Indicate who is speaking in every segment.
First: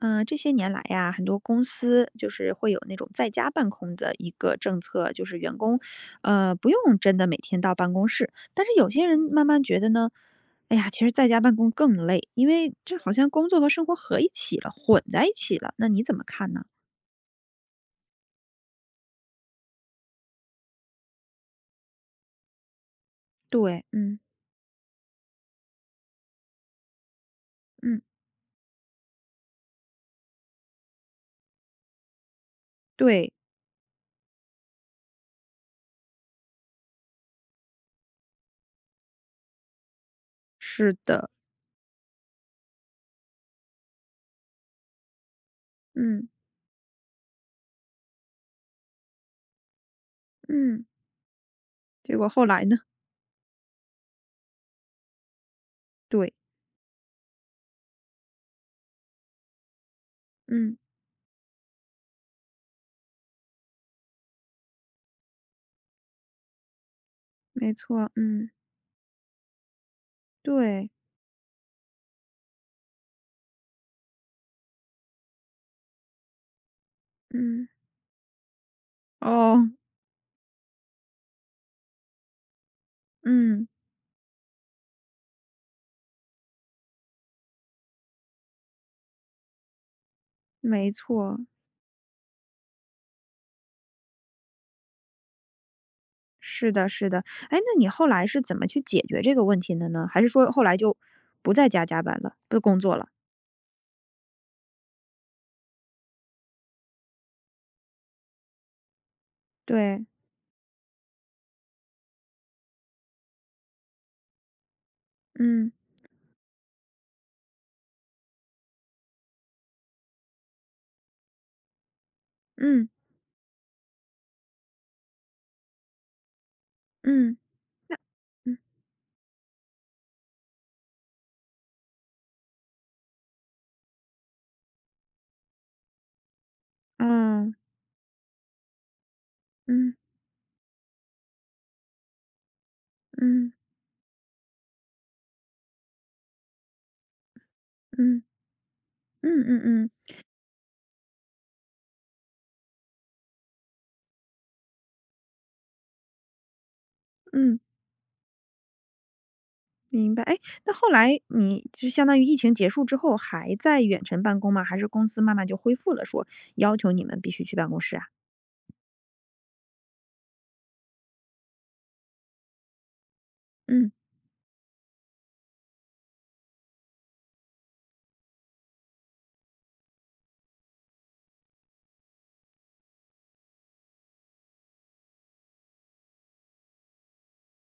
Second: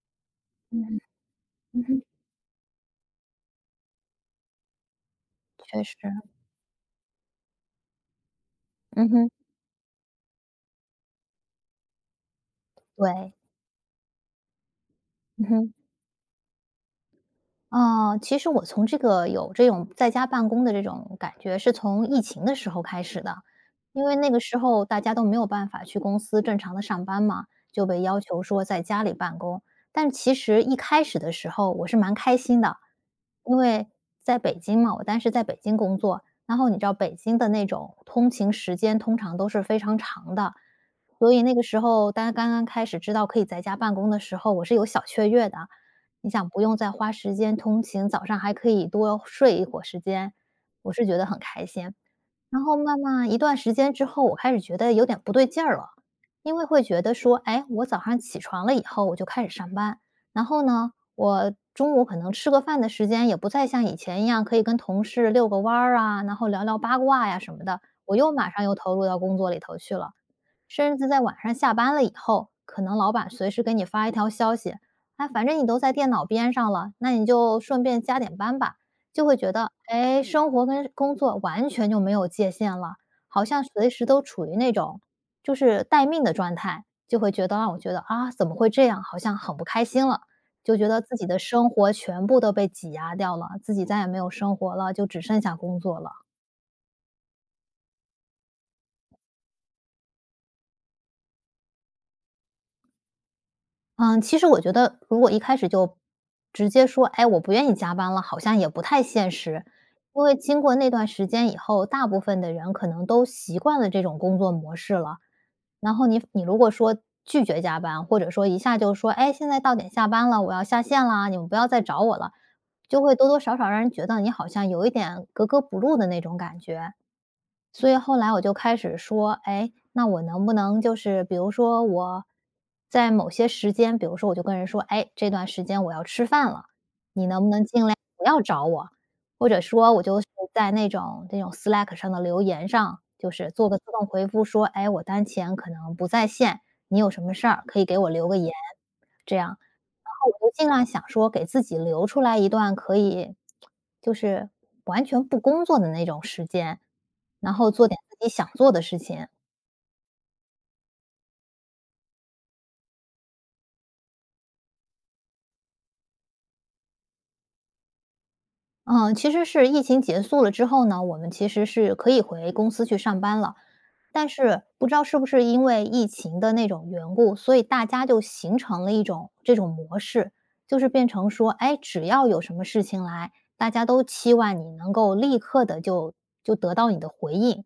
Speaker 1: 嗯，这些年来
Speaker 2: 嗯，
Speaker 1: 呀，很多公
Speaker 2: 嗯哼，
Speaker 1: 司就是会有那种在家办公的一个政策，就是员工，
Speaker 2: 确实，
Speaker 1: 不用真的每天到办公室。但是有些
Speaker 2: 嗯
Speaker 1: 人
Speaker 2: 哼，
Speaker 1: 慢慢觉得呢，哎呀，其实在家办公更累，因为这好像
Speaker 2: 对，
Speaker 1: 工作和生活合一起了，混在一
Speaker 2: 嗯
Speaker 1: 起
Speaker 2: 哼。
Speaker 1: 了。那你怎么看呢？
Speaker 2: 其实我从这个有这种在家办公的这种感觉，是从疫情的时候开始的。
Speaker 1: 对，
Speaker 2: 因为
Speaker 1: 嗯
Speaker 2: 那个时候大家都没有办法去公司正常的上班嘛，就
Speaker 1: 嗯，
Speaker 2: 被要求说在家里办公。但其实一开始的时候我是蛮开心的，
Speaker 1: 对，
Speaker 2: 因为在北京嘛，我当时在北京工作，然后你知道北京的那种通勤时间通常都是非常长的，
Speaker 1: 是的，
Speaker 2: 所以那个时候大家刚刚开始知道可以在家办公的时候，我是有小雀跃的。你
Speaker 1: 嗯
Speaker 2: 想不用再花时间通勤，早上还可以多睡一会儿时间，
Speaker 1: 嗯。
Speaker 2: 我是觉得很开心。
Speaker 1: 结果后
Speaker 2: 然
Speaker 1: 来
Speaker 2: 后
Speaker 1: 呢？
Speaker 2: 慢慢一段时间之后，我开始觉得有点不对劲儿了，
Speaker 1: 对，
Speaker 2: 因为会觉得说，哎，我早上起床了以后我就开始上班，然后
Speaker 1: 嗯，
Speaker 2: 呢，我中午可能吃个饭的时间也不再像以前一样可以跟同事遛个弯儿啊，然后聊聊八卦呀什么
Speaker 1: 没
Speaker 2: 的，
Speaker 1: 错，
Speaker 2: 我又马
Speaker 1: 嗯，
Speaker 2: 上又投入到工作里头去了。
Speaker 1: 对，
Speaker 2: 甚至在晚上下班了以后，可能老板随时给你发一条消息，哎，反正你都在电脑边上了，那你就
Speaker 1: 嗯，
Speaker 2: 顺便加点班吧，就会觉
Speaker 1: 哦，
Speaker 2: 得，哎，生活跟工作完全就没有界限了，好像
Speaker 1: 嗯，
Speaker 2: 随时都处于那种就是待命的状态，就会觉得让我觉得啊，怎么会这样，好像很不开心了。就觉
Speaker 1: 没
Speaker 2: 得自己的
Speaker 1: 错，
Speaker 2: 生活全部都被挤压掉了，自己再也没有生活了，就只剩下工作了。
Speaker 1: 是的，是的。哎，那你后来是怎么去解决这个问题的呢？还是说后来就不在家加班了，不工作了？
Speaker 2: 嗯，其实我觉得如果一开始就直接说：“哎，我不愿意加班了”，好像也不太现实。
Speaker 1: 对，
Speaker 2: 因为经过那段时间以后，大部分的人可能都习惯了这种工作模式了。
Speaker 1: 嗯
Speaker 2: 然后你如果说拒绝加班，或者说一下就说：“哎，现在到点下班了，我要下线啦，你们不要再找我了。”
Speaker 1: 嗯
Speaker 2: 就会多多少少让人觉得你好像有一点格格不入的那种感觉。
Speaker 1: 嗯
Speaker 2: 所以后来我就
Speaker 1: 嗯，
Speaker 2: 开始说，哎，那我能不能就是比如说我在某些时间，比如说我就跟人说，哎，这段时间我要吃饭了，你能不
Speaker 1: 哦，
Speaker 2: 能尽量不要找我？或者说
Speaker 1: 嗯
Speaker 2: 我就是在那种这种 Slack 上的留言上，就是
Speaker 1: 嗯
Speaker 2: 做个自动回复说，哎，我当前可能不在线，你有什么事儿可以给我
Speaker 1: 嗯
Speaker 2: 留个言，
Speaker 1: 嗯
Speaker 2: 这样。
Speaker 1: 嗯嗯
Speaker 2: 我就尽量想说给自己留出来一段可以就是完全不工作的那种时间，然
Speaker 1: 嗯，
Speaker 2: 后做点自己想做的事情。
Speaker 1: 明白。哎，那后来你就相当于疫情结束之后还在远程办公吗？还是公司慢慢就恢复了，说要求你们必须去办公室啊？
Speaker 2: 嗯，其实是疫情结束了之后呢，我们其实是可以回公司去上班了，
Speaker 1: 嗯
Speaker 2: 但是不知道是不是因为疫情的那种缘故，所以大家就形成了一种这种模式，就是变成说，哎，只要有什么事情来，大家都期望你能够立刻的就得到你的回应。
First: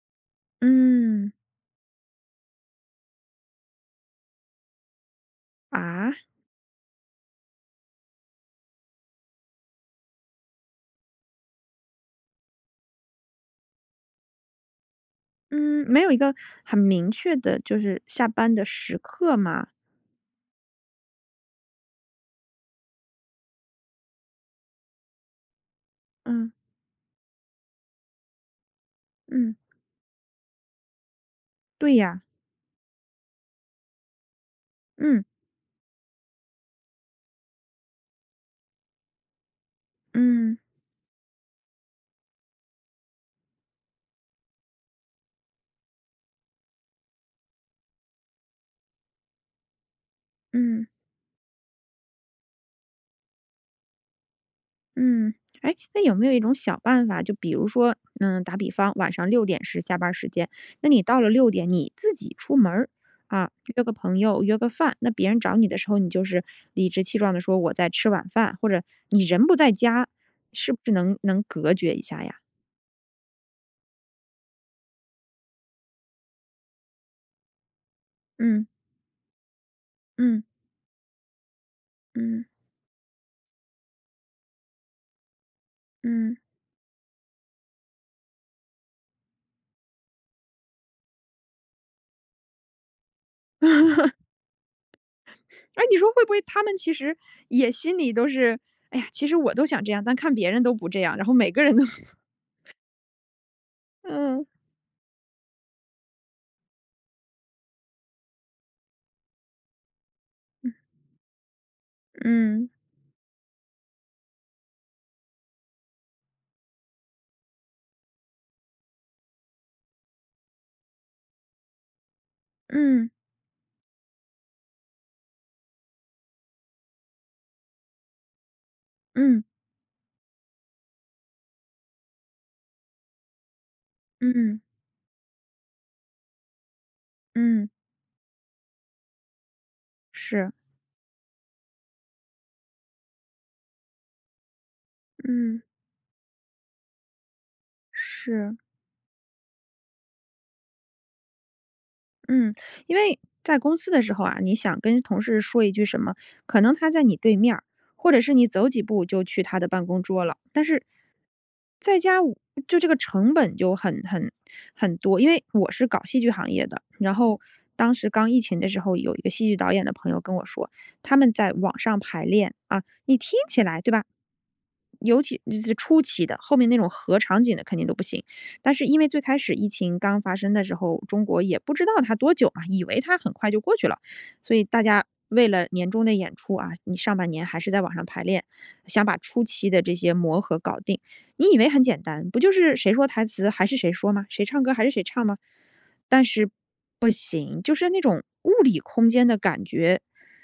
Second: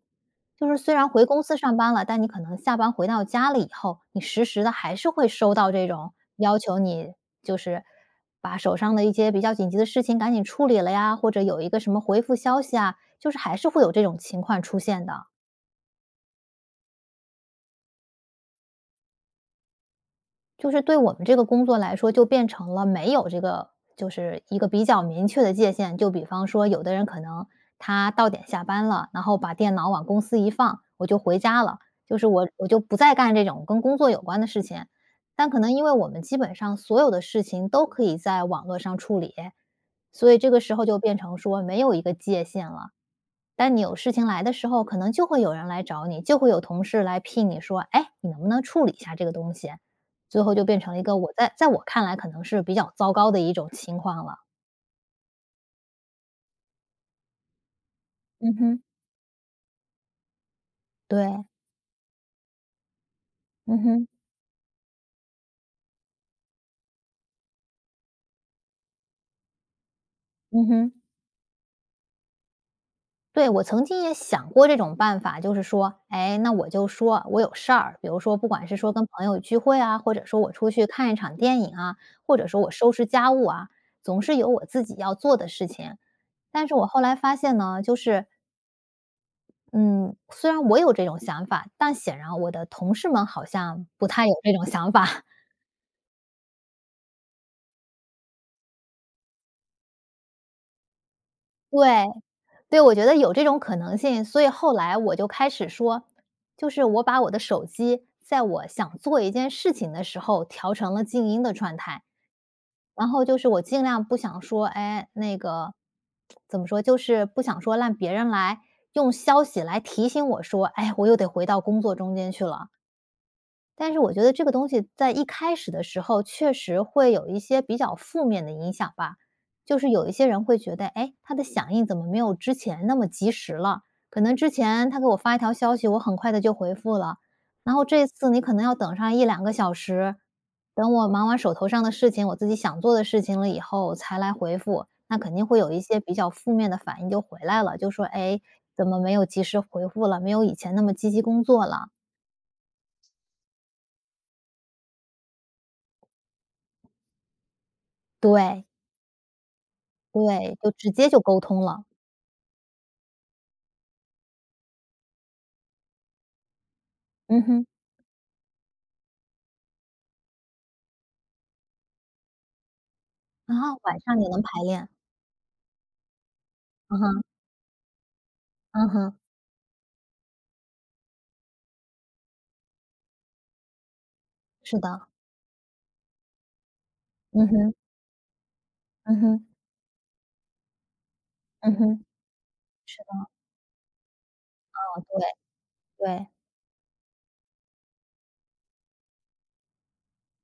Speaker 2: 就是虽然回
Speaker 1: 嗯
Speaker 2: 公司上班了，但你可能下班回到家了以后，你时时的还是会收到这种
Speaker 1: 啊
Speaker 2: 要求你就是把手上的一些比较紧急的事情赶紧处理了呀，或者有一个什么回复消息啊，就是还是会有这种情况出现的。
Speaker 1: 嗯，没有一个很明确的，就是下班的时刻嘛。
Speaker 2: 就是对我们这个工作来说，就变成了没有这个就是一个比较明确的界限。就比方
Speaker 1: 嗯
Speaker 2: 说，有的人可能他到点下班了，然后把
Speaker 1: 嗯。
Speaker 2: 电脑往公司一放，我就回家了，
Speaker 1: 对
Speaker 2: 就
Speaker 1: 呀，
Speaker 2: 是我就不再干这种跟工作有关的事情。
Speaker 1: 嗯
Speaker 2: 但可能因为我们基本上所有的事情都可以在网络上处理，所以这
Speaker 1: 嗯
Speaker 2: 个时候就变成说没有一个界限了。但你有事情来的时候，可能就会有人来找你，就会有同事来聘你说：“哎，你能不能处理一下这个东西？”最后就变
Speaker 1: 嗯
Speaker 2: 成了一个我在我看来可能是比较糟糕的一种情况了。
Speaker 1: 嗯，哎，那有没有一种小办法，就比如说，嗯，
Speaker 2: 嗯
Speaker 1: 打比
Speaker 2: 哼，
Speaker 1: 方，晚上六点是下班儿时间，那你到了
Speaker 2: 对，
Speaker 1: 六点，你自己出门儿啊，
Speaker 2: 嗯
Speaker 1: 约个
Speaker 2: 哼，
Speaker 1: 朋友，约个饭，那别人找你的时候，你就是理直气壮的说我在吃晚饭，或者你人不在家，
Speaker 2: 嗯
Speaker 1: 是不
Speaker 2: 哼，
Speaker 1: 是能隔绝一下呀？
Speaker 2: 对，我曾经也想过这种办法，就是说，哎，那我就说我有事儿，比如说，不
Speaker 1: 嗯
Speaker 2: 管是说跟朋友聚会啊，或者说
Speaker 1: 嗯
Speaker 2: 我出去看一场电影啊，或
Speaker 1: 嗯
Speaker 2: 者说我收拾家务啊，总是有我自己要做的事情。
Speaker 1: 嗯，
Speaker 2: 但是我后来发现呢，就是嗯，虽然我有这种想法，但显然我的同事们好像不太有这种想法。
Speaker 1: 哎，你说会不会他们其实也心里都是，哎呀，其实我都想这样，但看别人都不这样，然后每个人都
Speaker 2: 对，对，我觉得有这种可能性，所
Speaker 1: 嗯。
Speaker 2: 以后来我就开始说，就是我把我的手机在我想做一件事情的时候调成了静音的状态，
Speaker 1: 嗯，
Speaker 2: 然后就是我尽量不想说，哎，那个怎么说，就是不想说让别人来用消息来提醒我说，哎，我又得回到工作中间去了。
Speaker 1: 嗯，
Speaker 2: 但是我觉得这个东西在一开始的时候，确实会有一些比较负面的影响吧。
Speaker 1: 嗯，
Speaker 2: 就是有一些人会觉得，哎，他的响应怎么没有之前那么及时了？可
Speaker 1: 嗯，
Speaker 2: 能之
Speaker 1: 嗯，
Speaker 2: 前他给我发一条消息，我很快的就回复了，
Speaker 1: 嗯
Speaker 2: 然后这次你可能要等上一两个小时，
Speaker 1: 是，
Speaker 2: 等我忙完手头上的事情，我自己想做的事情了以后才来回复，那肯定会
Speaker 1: 嗯，
Speaker 2: 有一些比较负面的反应就回来了，就说，哎，
Speaker 1: 是。
Speaker 2: 怎么没有及时回复了？没有以前那么积极工作了？
Speaker 1: 嗯，因为在公司的时候啊，你想跟同事说一句什么，可能他在你对面儿或者是你
Speaker 2: 对，
Speaker 1: 走几步就去他的办公桌了。
Speaker 2: 对，
Speaker 1: 但
Speaker 2: 就
Speaker 1: 是
Speaker 2: 直接就沟通了，
Speaker 1: 在家我就这个成本就很多，因为我是搞戏剧行业的，然后
Speaker 2: 嗯哼，
Speaker 1: 当时刚疫情的时候，有一个戏剧导演的朋友跟我说，他们在网上排练啊，你听
Speaker 2: 然
Speaker 1: 起
Speaker 2: 后
Speaker 1: 来对
Speaker 2: 晚
Speaker 1: 吧？
Speaker 2: 上也能排练，
Speaker 1: 尤其就是初期的，后面那种
Speaker 2: 嗯
Speaker 1: 合
Speaker 2: 哼，
Speaker 1: 场景的肯定都不行。但是
Speaker 2: 嗯
Speaker 1: 因为
Speaker 2: 哼，
Speaker 1: 最开始疫情刚发生的时候，中国也不知道它多久嘛，以为它很快就过去了，所以
Speaker 2: 是
Speaker 1: 大家
Speaker 2: 的，
Speaker 1: 为了年终的演出啊，你上半年
Speaker 2: 嗯
Speaker 1: 还是
Speaker 2: 哼，
Speaker 1: 在网上排练，想把
Speaker 2: 嗯
Speaker 1: 初
Speaker 2: 哼，
Speaker 1: 期的这些磨合搞定。你以为
Speaker 2: 嗯
Speaker 1: 很简
Speaker 2: 哼，
Speaker 1: 单，不就是谁说台词还是谁说吗？谁唱歌还是
Speaker 2: 哦，
Speaker 1: 谁
Speaker 2: 对，
Speaker 1: 唱吗？但
Speaker 2: 对，
Speaker 1: 是不行，就是那种物理空间的感觉，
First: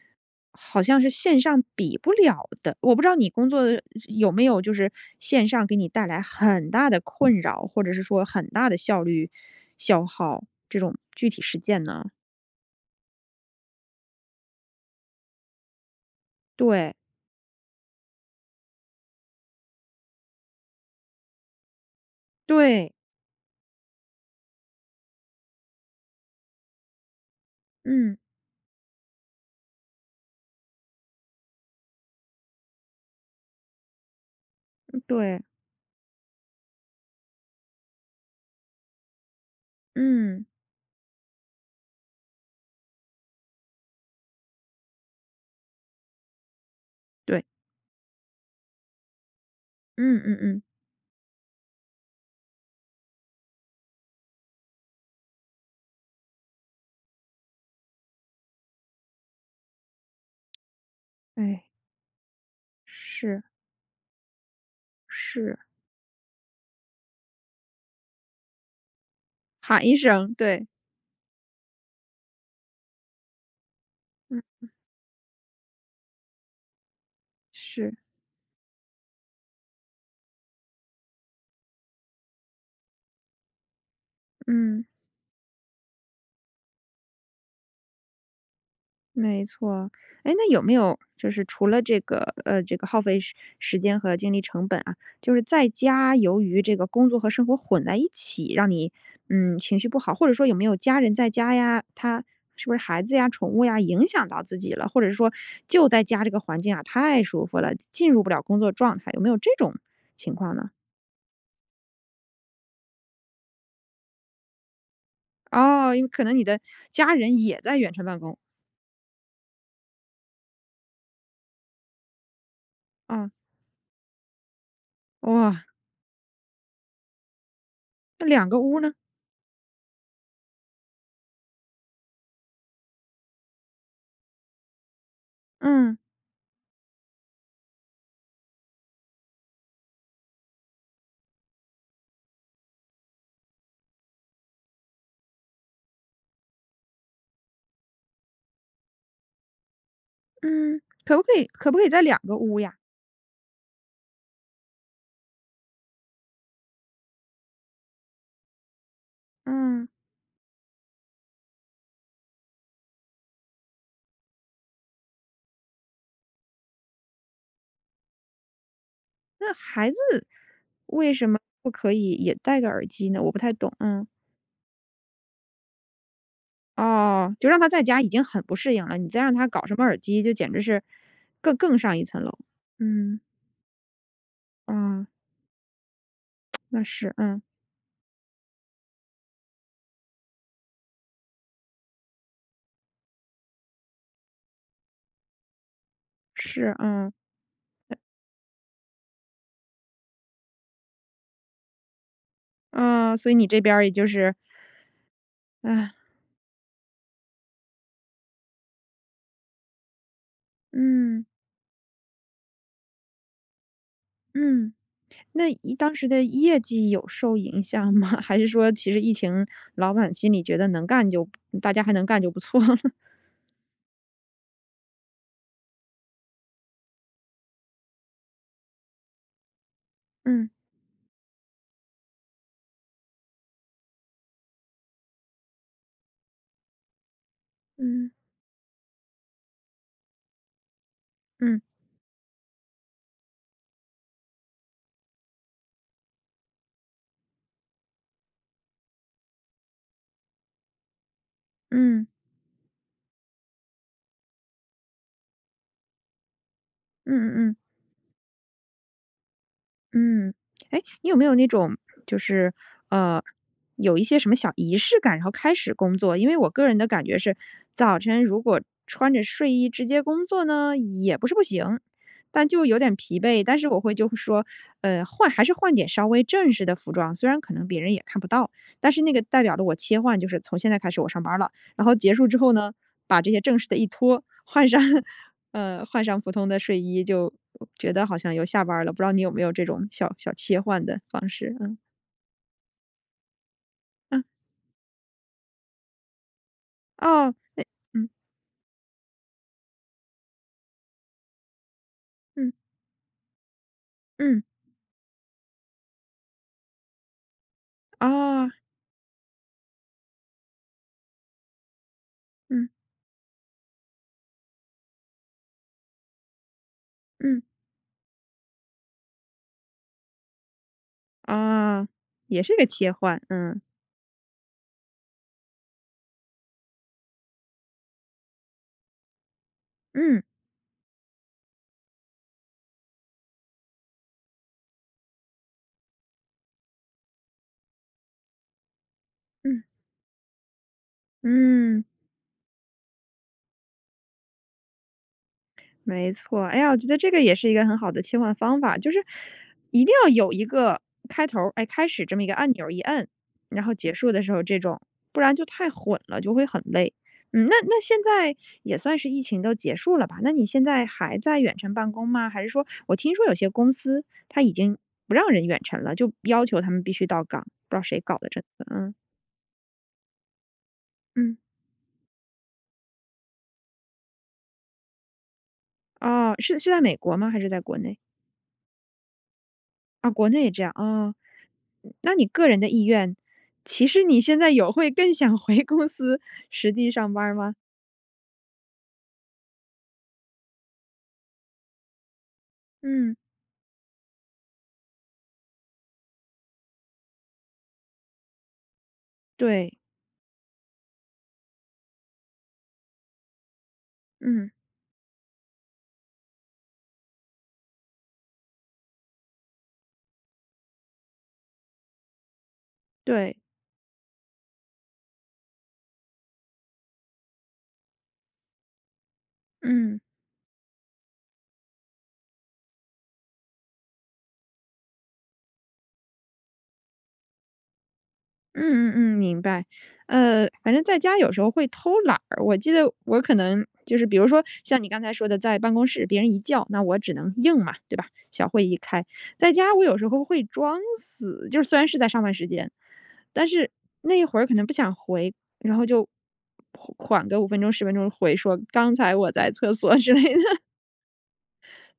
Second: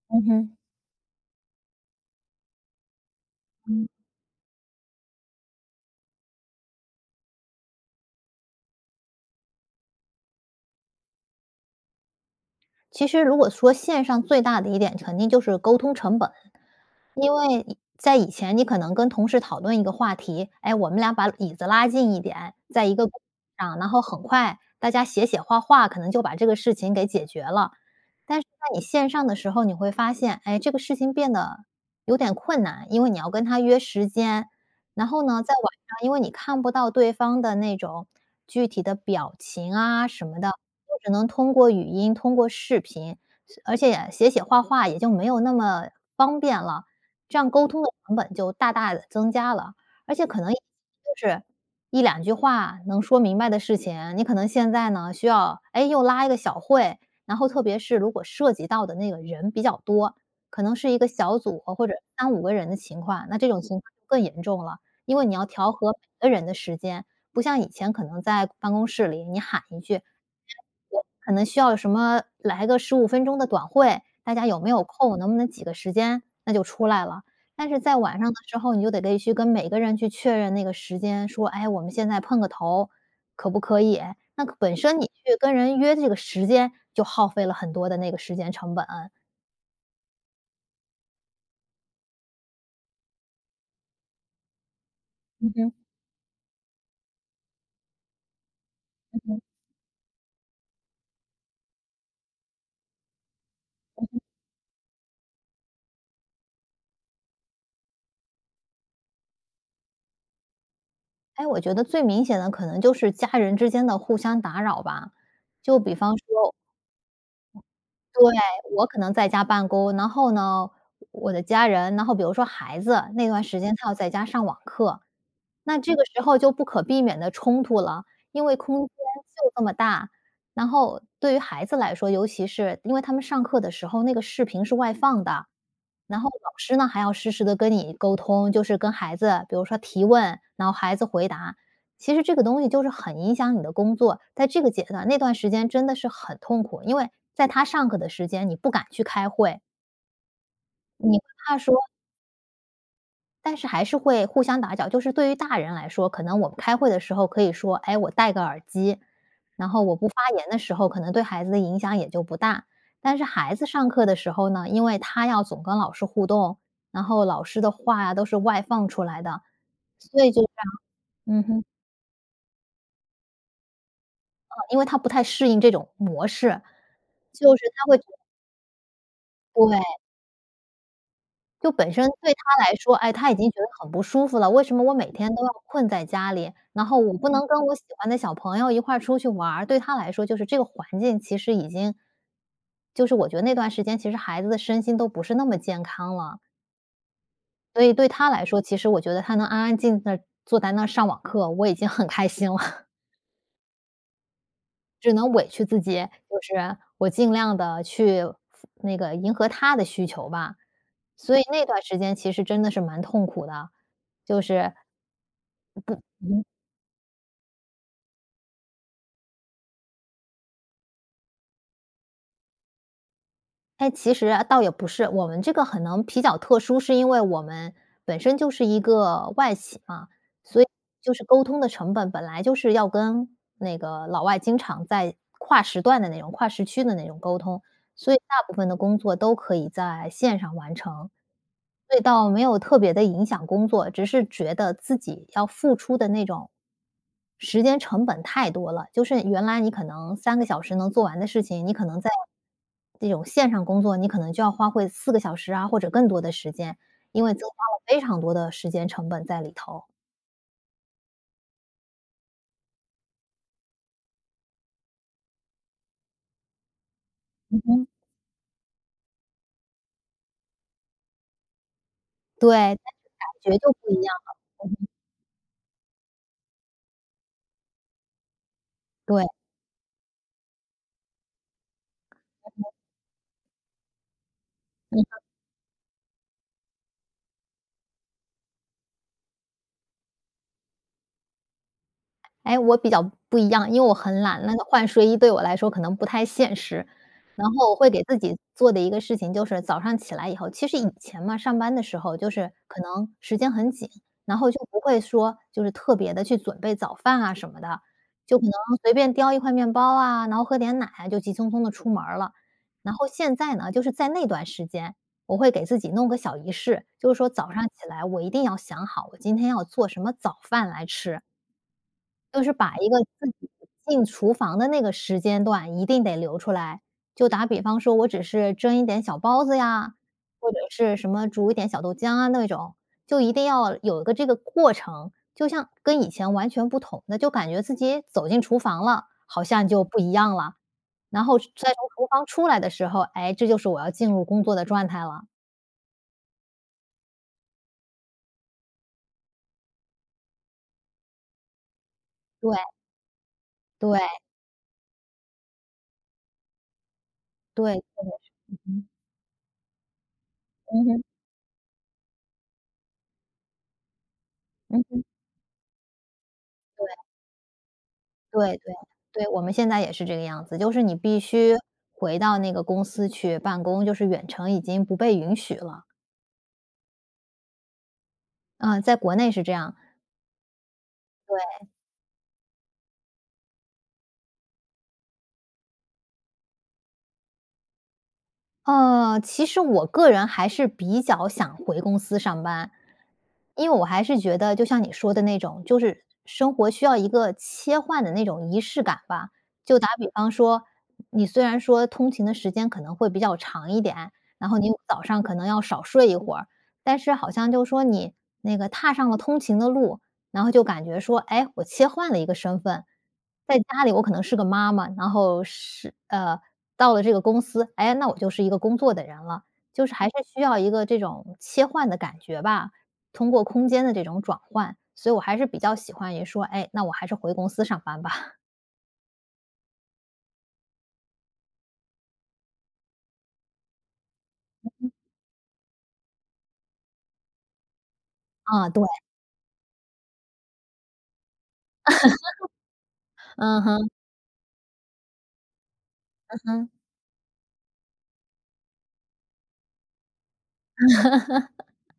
Speaker 2: 嗯哼，
Speaker 1: 好像是线上比不了的。我不知道你工作的
Speaker 2: 嗯。
Speaker 1: 有没有就是线上给你带来很大的困扰，或者是说很大的效率消耗这种具体实践呢？
Speaker 2: 其实如果说线上最大的一点，肯定就是沟通成本。
Speaker 1: 对
Speaker 2: 因为在以前你可能跟同事讨论一个话题，哎，我们俩把椅子拉近一点，在
Speaker 1: 对，
Speaker 2: 一个公屏上，然后很快大家写写画画，可能就把这个事情给解决了。
Speaker 1: 嗯，
Speaker 2: 但是在你线上的时候，你会发现，哎，这个事情变得有点困难，因为你要跟他约时间，然后
Speaker 1: 对，
Speaker 2: 呢，在晚上，因为你看不到对方的那种具体的表情啊什么
Speaker 1: 嗯，
Speaker 2: 的，就只能通过语音、通过视频，而且写写画画也就没有那么方便了。这
Speaker 1: 对，
Speaker 2: 样沟通的成本就大大的增加了。而
Speaker 1: 嗯
Speaker 2: 且
Speaker 1: 嗯
Speaker 2: 可能就
Speaker 1: 嗯，
Speaker 2: 是一两句话能说明白的事情，你可能现在呢需要，哎，又拉一个小会，然后特别是如果涉及到的那个人比较多，可能是一个小组
Speaker 1: 哎，
Speaker 2: 或者三五个人的情况，那
Speaker 1: 是
Speaker 2: 这种情况就更严重了。因为你要
Speaker 1: 是，
Speaker 2: 调和每个人的时间，不像以前可能在办公室里你喊一
Speaker 1: 喊一
Speaker 2: 句
Speaker 1: 声，对，
Speaker 2: 可能需要什么来个15分钟的短会，大
Speaker 1: 嗯。
Speaker 2: 家有没有空，能不能挤个时间，那就出来了。但是在
Speaker 1: 是，
Speaker 2: 晚上的时候，你就得去跟每个人去确认那个时间，说：“哎，我们现在碰个头，可不可以？”那本
Speaker 1: 嗯，
Speaker 2: 身你去跟人约这个时间，就耗费了很多的那个时间成本。
Speaker 1: 没错。哎，那有没有就是除了这个，这个耗费时间和精力成本啊，就是
Speaker 2: 嗯
Speaker 1: 在
Speaker 2: 哼，
Speaker 1: 家由于这个工作和生活混在一起，让你，
Speaker 2: 嗯哼。
Speaker 1: 嗯，情绪不好，或者说有没有家人在家呀，他是不是孩子呀、宠物呀影响到自己了，或者是说就在家这个环境啊，太舒服了，进入不了工作状态，有没有这种情况呢？
Speaker 2: 哎，我觉得最明显的可能就是家人之间的互相打扰吧。就比
Speaker 1: 哦，因为
Speaker 2: 方
Speaker 1: 可能你
Speaker 2: 说，
Speaker 1: 的家人也在远程办
Speaker 2: 对，
Speaker 1: 公，
Speaker 2: 我可能在家办公，然后呢，我的家人，然后比如说孩子，那
Speaker 1: 啊，
Speaker 2: 段时间他要在家上网课，
Speaker 1: 哇，
Speaker 2: 那这个时候就不可避免的冲突了，
Speaker 1: 那
Speaker 2: 因
Speaker 1: 两
Speaker 2: 为
Speaker 1: 个
Speaker 2: 空
Speaker 1: 屋
Speaker 2: 间
Speaker 1: 呢？
Speaker 2: 就这么大。然后对于孩子来说，尤其是因为他们上课的时候，那个视频是外放的，
Speaker 1: 嗯。
Speaker 2: 然后老师呢，还要实时的跟你沟通，就是跟孩子，比如说提问，然后孩子回答。其实这个东西就是很影响你的工作，在这个阶段那段时间真的是很痛苦，因为在他上课的时间，你不敢去开会，
Speaker 1: 嗯，可
Speaker 2: 你
Speaker 1: 不
Speaker 2: 会
Speaker 1: 可以
Speaker 2: 怕
Speaker 1: 可
Speaker 2: 说
Speaker 1: 不可以在两个屋呀？
Speaker 2: 但是还是会互相打搅。就是对于大人来说，可能我们开会的时候可以说：“哎，我戴个耳机。”然后
Speaker 1: 嗯，
Speaker 2: 我不发言的时候，可能对孩子的影响也就不大。但是孩子上课的时候呢，因为他要总跟老师互动，然后老师的话呀都是外放出来的，
Speaker 1: 那孩子
Speaker 2: 所以就这样。
Speaker 1: 为什么
Speaker 2: 嗯哼，
Speaker 1: 不可以也戴个耳机呢？我不太懂。嗯，
Speaker 2: 因为他不太适应这种模式，
Speaker 1: 哦，就
Speaker 2: 就
Speaker 1: 让
Speaker 2: 是
Speaker 1: 他在
Speaker 2: 他会
Speaker 1: 家
Speaker 2: 觉
Speaker 1: 已
Speaker 2: 得，
Speaker 1: 经很不适应了，你再让他搞什么耳
Speaker 2: 对。
Speaker 1: 机，就简直是更
Speaker 2: 就
Speaker 1: 更
Speaker 2: 本
Speaker 1: 上一
Speaker 2: 身
Speaker 1: 层
Speaker 2: 对
Speaker 1: 楼。
Speaker 2: 他来说，哎，
Speaker 1: 嗯，
Speaker 2: 他已经觉得很不舒服了，为什么我
Speaker 1: 啊，
Speaker 2: 每天都要困在家里，
Speaker 1: 那
Speaker 2: 然后我
Speaker 1: 是，
Speaker 2: 不
Speaker 1: 嗯，
Speaker 2: 能跟我喜欢的小朋友一块儿出去玩儿，对他来说就是这个环境其实已经，就是我觉得那段时间其实孩子的身心都不是那么健康了，
Speaker 1: 是，嗯，
Speaker 2: 所以对他来说，其实我觉得他能安安静的坐在那儿上网课，我已经很开心了。
Speaker 1: 啊，所以你这边儿也就是，
Speaker 2: 只能委屈自
Speaker 1: 啊，
Speaker 2: 己，就是我尽量的去那个迎合他的需求吧。
Speaker 1: 嗯
Speaker 2: 所以那段时间其实真的是蛮痛苦的，就
Speaker 1: 嗯，
Speaker 2: 是
Speaker 1: 那一当时的
Speaker 2: 嗯。
Speaker 1: 业绩有受影响吗？还是说其实疫情，老板心里觉得能干就大家还能干就不错了？
Speaker 2: 哎，其实啊倒也不是，我们这个可能比较特殊，是因为我们本身就是一个外企嘛，
Speaker 1: 嗯。
Speaker 2: 所以就是沟通的成本本来就是要跟那个老外经常在跨时段的那种、跨时区的那种沟通，
Speaker 1: 嗯
Speaker 2: 所以大部分的工作都可以在线上完成。
Speaker 1: 嗯
Speaker 2: 对，倒没有特别的影响工作，只是觉得自己要付出的那种时间成本太多了。就是原来你可能三个小时能做完的事情，你可能
Speaker 1: 嗯
Speaker 2: 在这种线上工作，你可能就要花费四个小时啊，或者更多的时间，
Speaker 1: 嗯
Speaker 2: 因为增加
Speaker 1: 嗯
Speaker 2: 了非常多的时间成本在里头。
Speaker 1: 嗯，嗯，哎，你有没有那种就是呃，有一些什么小仪式感，然后开始工作？因为我个人的感觉是，
Speaker 2: 嗯哼，
Speaker 1: 早晨如果穿着睡衣直接工作呢，也不是不行，但
Speaker 2: 对，
Speaker 1: 就
Speaker 2: 感
Speaker 1: 有点疲惫。
Speaker 2: 觉
Speaker 1: 但是
Speaker 2: 就
Speaker 1: 我
Speaker 2: 不
Speaker 1: 会
Speaker 2: 一
Speaker 1: 就
Speaker 2: 样，
Speaker 1: 说，
Speaker 2: 嗯哼，
Speaker 1: 换还是换点稍微正式的服装，虽然可能别人也看不到，但是那个
Speaker 2: 对。
Speaker 1: 代表了我切换，就是从现在开始我上班了。然后结束之后呢，把这些正式的一脱，换上 换上普通的睡衣，就觉得好像又下班了。不知道你有没有这种小小切换的方式？嗯，
Speaker 2: 哎，我比较不一样，因为我很
Speaker 1: 嗯，
Speaker 2: 懒，那个换睡衣对我来说可能不太现实。
Speaker 1: 哦，
Speaker 2: 然后我会给
Speaker 1: 嗯，
Speaker 2: 自己做的一个事情就是早上起来以后，其实以前嘛，上班的时候就是
Speaker 1: 嗯，
Speaker 2: 可能时间很紧，然
Speaker 1: 嗯，
Speaker 2: 后就不会说就是特别的去准备早饭啊什么的，就可
Speaker 1: 哦，
Speaker 2: 能随便叼一块面包啊，然后喝点奶啊，就急匆匆的出门儿了。
Speaker 1: 嗯，
Speaker 2: 然后现在呢，就是在那段时间，我会给自己弄个小仪式，就是说
Speaker 1: 嗯，
Speaker 2: 早上起来我一定要想好我今天要做什么早饭来吃。
Speaker 1: 啊，
Speaker 2: 就
Speaker 1: 也
Speaker 2: 是
Speaker 1: 是一个
Speaker 2: 把一
Speaker 1: 切
Speaker 2: 个
Speaker 1: 换，
Speaker 2: 自己
Speaker 1: 嗯，
Speaker 2: 进厨房的那个时间段一定得留出来。就打比方说，我只是蒸一点小包子呀，
Speaker 1: 嗯，
Speaker 2: 或者是什么煮一点小豆浆啊那种，就一定要有一个这个过程，就像跟以前完全不同的，就感觉自己走进厨房了，好
Speaker 1: 嗯，
Speaker 2: 像就不一样了。然后再从
Speaker 1: 嗯。
Speaker 2: 厨房出来的时候，哎，这就是我要进入工作的状态了。
Speaker 1: 没错，哎呀，我觉得这个也是一个很好的切换方法，就是一定要有一个开头儿，哎，开始这么一个按钮儿
Speaker 2: 对
Speaker 1: 一摁，然后结
Speaker 2: 对
Speaker 1: 束的时候这种，不然就太混了，就会很累。嗯，那
Speaker 2: 对，
Speaker 1: 那现在也
Speaker 2: 嗯，
Speaker 1: 算是疫情都结束了吧？那你现
Speaker 2: 嗯
Speaker 1: 在
Speaker 2: 哼，嗯哼，
Speaker 1: 还在远程办公吗？还是说我听说有些公司他已经不让人远程了，就要求他们必须到岗，不知道谁搞的这策。
Speaker 2: 对对，
Speaker 1: 嗯
Speaker 2: 对，我们现在也是这个样子，就是你必
Speaker 1: 嗯，
Speaker 2: 须回到那个公司去办公，就是远程已经不被允许了。
Speaker 1: 哦，是在美国吗？还是在国内？
Speaker 2: 嗯，在国内是这样，
Speaker 1: 啊，国内也这样啊。哦
Speaker 2: 对。
Speaker 1: 那你个人的意愿，其实你现在有会更想回公司实地上班儿吗？
Speaker 2: 其实我个人还是比较想回公司上班，
Speaker 1: 嗯。
Speaker 2: 因为我还是觉得就像你说的那种，就是生活需要一个切换的那种仪式感吧。
Speaker 1: 对，
Speaker 2: 就打比方说，你虽然说通勤的时间可能会比较长一点，然
Speaker 1: 嗯，
Speaker 2: 后你早上可能要少睡一会儿，但是好像就说你那个踏上了通勤的路，然后就感觉说，哎，我切换了一个身份，
Speaker 1: 对，
Speaker 2: 在家里我可能是个妈妈，然后是到了这个公司，哎，那我就是一个工作的人了，就是
Speaker 1: 嗯。
Speaker 2: 还是需要一个这种切换的感觉吧，通过空间的这种转换，所以我还是比较喜欢于说，哎，那我还是回公司上班吧。
Speaker 1: 嗯嗯嗯，明白。反正在家有时候会偷懒儿，我记得我可能就是比如说像你刚才说的，在办公室别人一叫，那我只能应嘛，对吧？小会
Speaker 2: 啊，
Speaker 1: 一
Speaker 2: 对，
Speaker 1: 开，在家我有时候会装死，就是虽然是在上班时间，但
Speaker 2: 嗯
Speaker 1: 是
Speaker 2: 哼，
Speaker 1: 那一会儿可能不想回，然后就
Speaker 2: 嗯哼，
Speaker 1: 缓缓个5分钟、10分钟回说刚才我在厕所之类的。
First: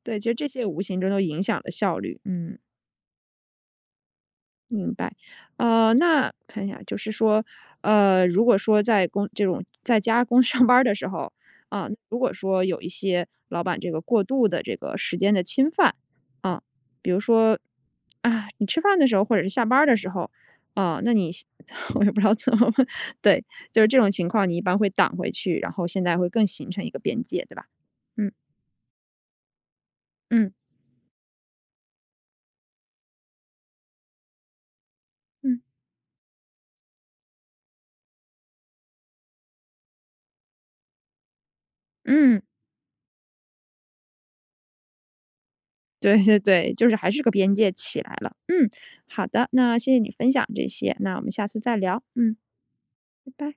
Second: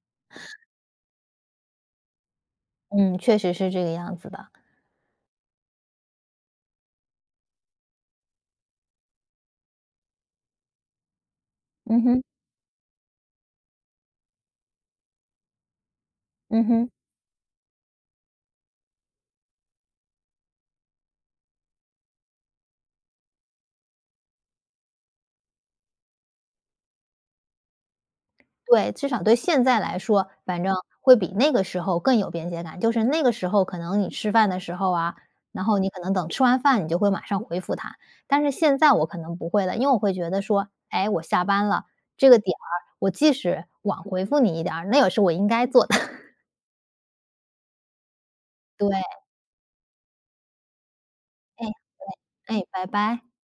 Speaker 1: 对，其实这些无形中都影响了效率。嗯。
Speaker 2: 嗯，确实是这个样子的，
Speaker 1: 明白，那看一下，就是说，如果说这种在家公上班儿的时候，啊，
Speaker 2: 嗯
Speaker 1: 如
Speaker 2: 哼，
Speaker 1: 果说有一些老板这个过度的这个时间的侵犯，啊，
Speaker 2: 嗯哼。
Speaker 1: 比如说，啊，你吃饭的时候或者是下班儿的时候，啊，那你 我也不知道怎么问，对，就是这种情况，你一般会挡回去，然后现在会更形成一个边界，对吧？嗯
Speaker 2: 对，至少对现在来说，
Speaker 1: 嗯
Speaker 2: 反正会比那个时候更有边界感。就是那个时候可能你吃饭的时候啊，
Speaker 1: 嗯
Speaker 2: 然后你可能等吃完饭你就会马上回复他，但是现在我可能不会了，因为我会觉得说，哎，我下班了，这个
Speaker 1: 嗯。
Speaker 2: 点儿我即使晚回复你一点儿，那也是我应该做的。
Speaker 1: 对 对对，就是还是个边界起来了。嗯，
Speaker 2: 对，
Speaker 1: 好的，那谢谢你分享这些，那我们下次
Speaker 2: 哎，
Speaker 1: 再聊。嗯，
Speaker 2: 哎，拜拜。
Speaker 1: 拜拜。